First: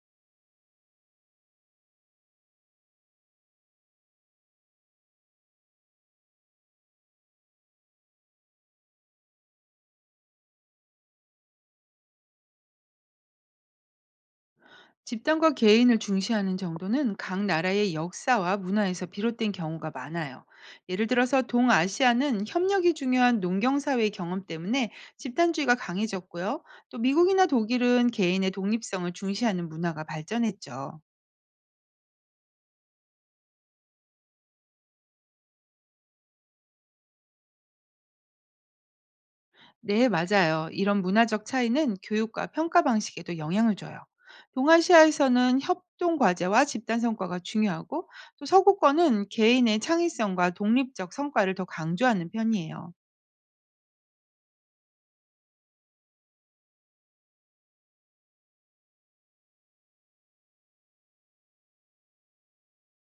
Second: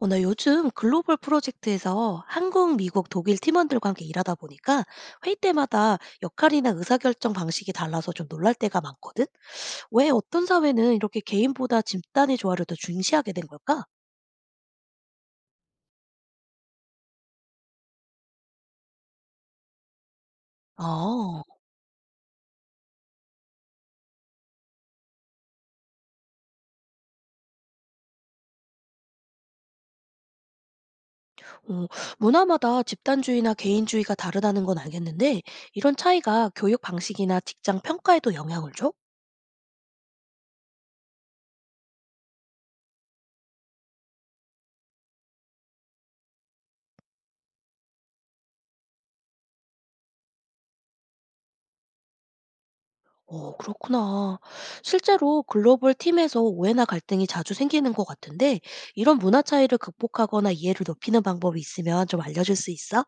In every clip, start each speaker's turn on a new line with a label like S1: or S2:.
S1: 오늘 요즘 글로벌 프로젝트에서 한국, 미국, 독일 팀원들과 함께 일하다 보니까 회의 때마다 역할이나 의사결정 방식이 달라서 좀 놀랄 때가 많거든? 왜 어떤 사회는 이렇게 개인보다 집단의 조화를 더 중시하게 된 걸까?
S2: 집단과 개인을 중시하는 정도는 각 나라의 역사와 문화에서 비롯된 경우가 많아요.
S1: 아,
S2: 예를 들어서
S1: 어,
S2: 동아시아는 협력이 중요한 농경사회의 경험 때문에 집단주의가 강해졌고요. 또 미국이나 독일은 개인의 독립성을 중시하는 문화가 발전했죠.
S1: 문화마다 집단주의나 개인주의가 다르다는 건 알겠는데, 이런 차이가 교육 방식이나 직장 평가에도 영향을 줘?
S2: 네, 맞아요. 이런 문화적 차이는 교육과 평가 방식에도 영향을 줘요. 동아시아에서는 협동 과제와 집단 성과가 중요하고 또 서구권은 개인의 창의성과 독립적 성과를 더 강조하는 편이에요.
S1: 어, 그렇구나. 실제로 글로벌 팀에서 오해나 갈등이 자주 생기는 것 같은데, 이런 문화 차이를 극복하거나 이해를 높이는 방법이 있으면 좀 알려줄 수 있어?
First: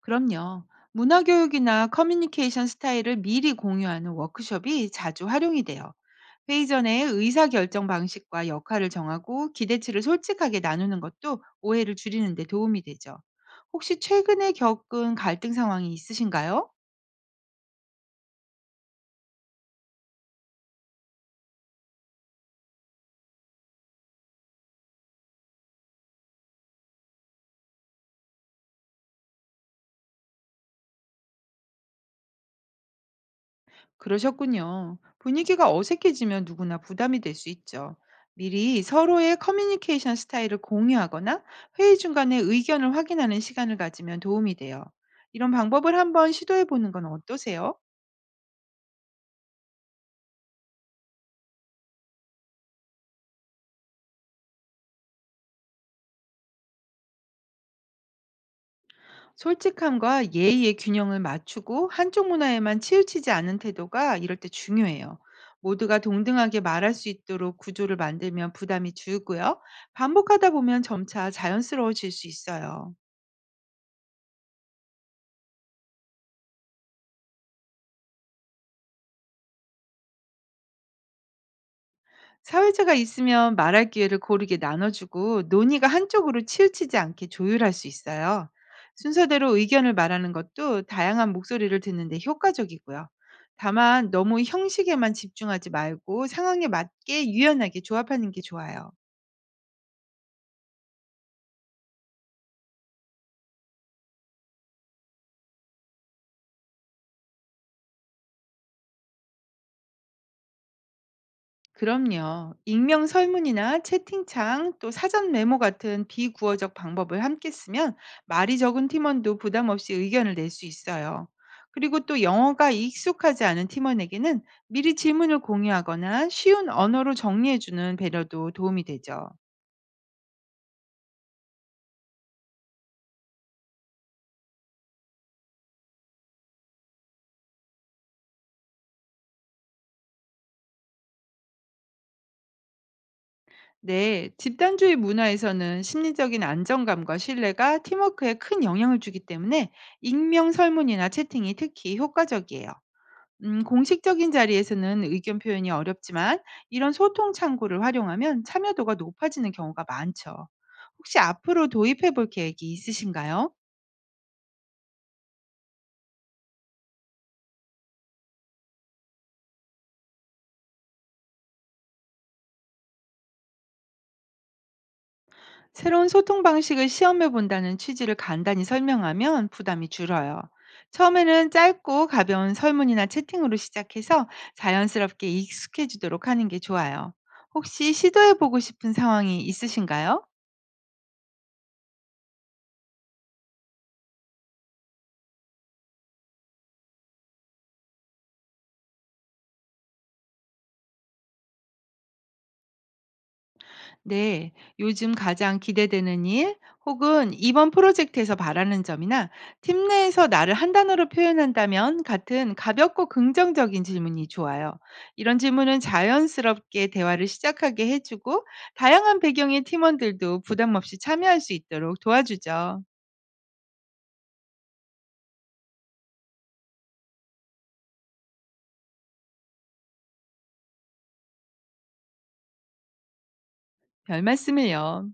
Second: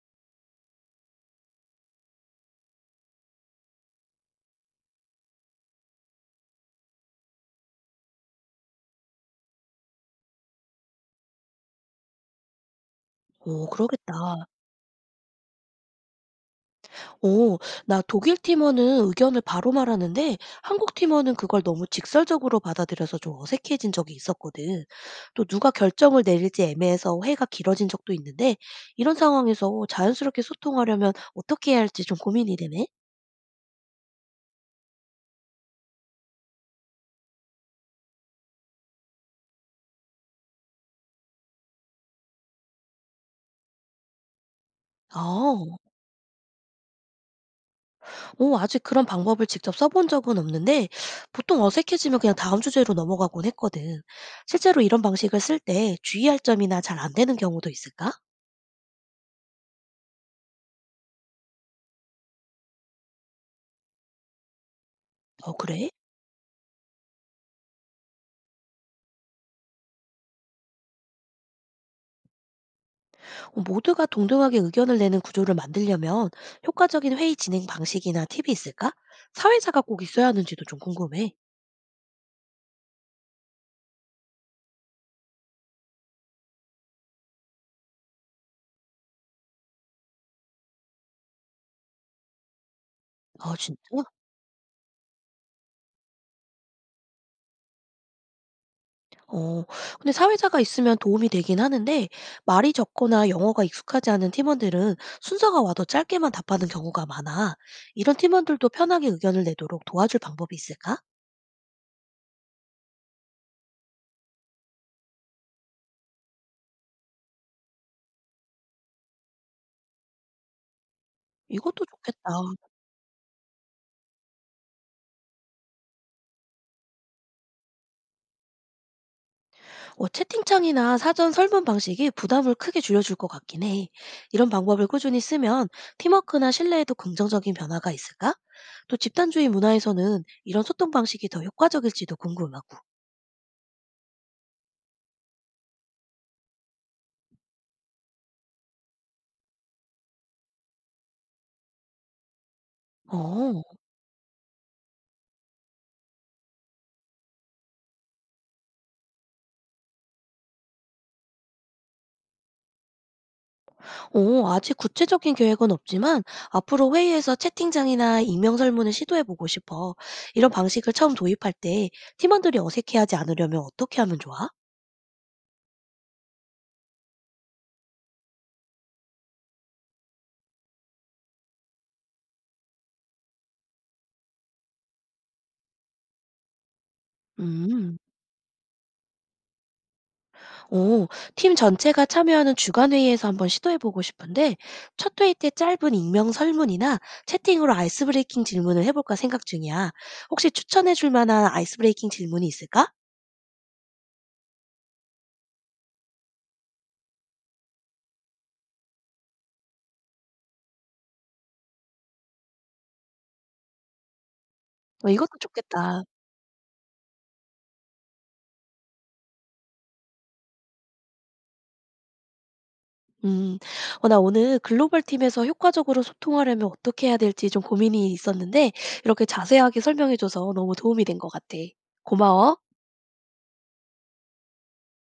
S2: 그럼요. 문화교육이나 커뮤니케이션 스타일을 미리 공유하는 워크숍이 자주 활용이 돼요. 회의 전에 의사결정 방식과 역할을 정하고 기대치를 솔직하게 나누는 것도 오해를 줄이는 데 도움이 되죠.
S1: 오,
S2: 혹시
S1: 그러겠다.
S2: 최근에 겪은 갈등 상황이 있으신가요?
S1: 오, 나 독일 팀원은 의견을 바로 말하는데 한국 팀원은 그걸 너무 직설적으로 받아들여서 좀 어색해진 적이 있었거든. 또 누가 결정을 내릴지 애매해서 회의가 길어진 적도 있는데 이런 상황에서 자연스럽게 소통하려면 어떻게 해야 할지 좀 고민이 되네.
S2: 그러셨군요. 분위기가 어색해지면 누구나 부담이 될 수 있죠. 미리 서로의 커뮤니케이션 스타일을 공유하거나 회의 중간에 의견을 확인하는 시간을 가지면 도움이 돼요. 이런
S1: 아,
S2: 방법을 한번 시도해 보는 건 어떠세요?
S1: 오, 아직 그런 방법을 직접 써본 적은 없는데 보통 어색해지면 그냥 다음 주제로 넘어가곤 했거든. 실제로 이런 방식을 쓸 때 주의할 점이나 잘 안 되는 경우도 있을까?
S2: 솔직함과 예의의 균형을 맞추고 한쪽 문화에만 치우치지 않은 태도가 이럴 때 중요해요.
S1: 어, 그래?
S2: 모두가 동등하게 말할 수 있도록 구조를 만들면 부담이 줄고요. 반복하다 보면 점차 자연스러워질 수 있어요.
S1: 어, 모두가 동등하게 의견을 내는 구조를 만들려면 효과적인 회의 진행 방식이나 팁이 있을까? 사회자가 꼭 있어야 하는지도 좀 궁금해.
S2: 사회자가 있으면 말할 기회를 고르게 나눠주고 논의가 한쪽으로 치우치지 않게 조율할 수 있어요. 순서대로 의견을 말하는 것도 다양한 목소리를 듣는데 효과적이고요.
S1: 아, 진짜?
S2: 다만 너무 형식에만 집중하지 말고 상황에 맞게 유연하게 조합하는 게 좋아요.
S1: 어, 근데 사회자가 있으면 도움이 되긴 하는데 말이 적거나 영어가 익숙하지 않은 팀원들은 순서가 와도 짧게만 답하는 경우가 많아. 이런 팀원들도 편하게 의견을 내도록 도와줄 방법이 있을까?
S2: 그럼요. 익명 설문이나 채팅창 또 사전 메모 같은 비구어적 방법을 함께 쓰면 말이 적은 팀원도 부담 없이 의견을 낼 수 있어요.
S1: 이것도
S2: 그리고 또
S1: 좋겠다.
S2: 영어가 익숙하지 않은 팀원에게는 미리 질문을 공유하거나 쉬운 언어로 정리해주는 배려도 도움이 되죠.
S1: 어, 채팅창이나 사전 설문 방식이 부담을 크게 줄여줄 것 같긴 해. 이런 방법을 꾸준히 쓰면 팀워크나 신뢰에도 긍정적인 변화가 있을까? 또 집단주의 문화에서는 이런 소통 방식이 더 효과적일지도 궁금하고.
S2: 네, 집단주의 문화에서는 심리적인 안정감과 신뢰가 팀워크에 큰 영향을 주기 때문에 익명 설문이나 채팅이 특히 효과적이에요.
S1: 어,
S2: 공식적인 자리에서는 의견 표현이 어렵지만 이런 소통 창구를 활용하면 참여도가 높아지는 경우가 많죠. 혹시 앞으로 도입해 볼 계획이 있으신가요?
S1: 아직 구체적인 계획은 없지만 앞으로 회의에서 채팅창이나 익명 설문을 시도해보고 싶어. 이런 방식을 처음 도입할 때 팀원들이 어색해하지 않으려면 어떻게 하면 좋아?
S2: 새로운 소통 방식을 시험해 본다는 취지를 간단히 설명하면 부담이 줄어요. 처음에는 짧고 가벼운 설문이나 채팅으로 시작해서 자연스럽게 익숙해지도록 하는 게 좋아요. 혹시
S1: 음.
S2: 시도해 보고 싶은 상황이 있으신가요?
S1: 오, 팀 전체가 참여하는 주간 회의에서 한번 시도해 보고 싶은데 첫 회의 때 짧은 익명 설문이나 채팅으로 아이스 브레이킹 질문을 해볼까 생각 중이야. 혹시 추천해 줄 만한 아이스 브레이킹 질문이 있을까?
S2: 네, 요즘 가장 기대되는 일 혹은 이번 프로젝트에서 바라는 점이나 팀 내에서 나를 한 단어로 표현한다면 같은 가볍고 긍정적인 질문이 좋아요.
S1: 어, 이것도
S2: 이런 질문은
S1: 좋겠다.
S2: 자연스럽게 대화를 시작하게 해주고 다양한 배경의 팀원들도 부담 없이 참여할 수 있도록 도와주죠.
S1: 음, 나 오늘 글로벌 팀에서 효과적으로 소통하려면 어떻게 해야 될지 좀 고민이 있었는데 이렇게 자세하게 설명해줘서 너무 도움이 된 것 같아. 고마워.
S2: 별 말씀을요.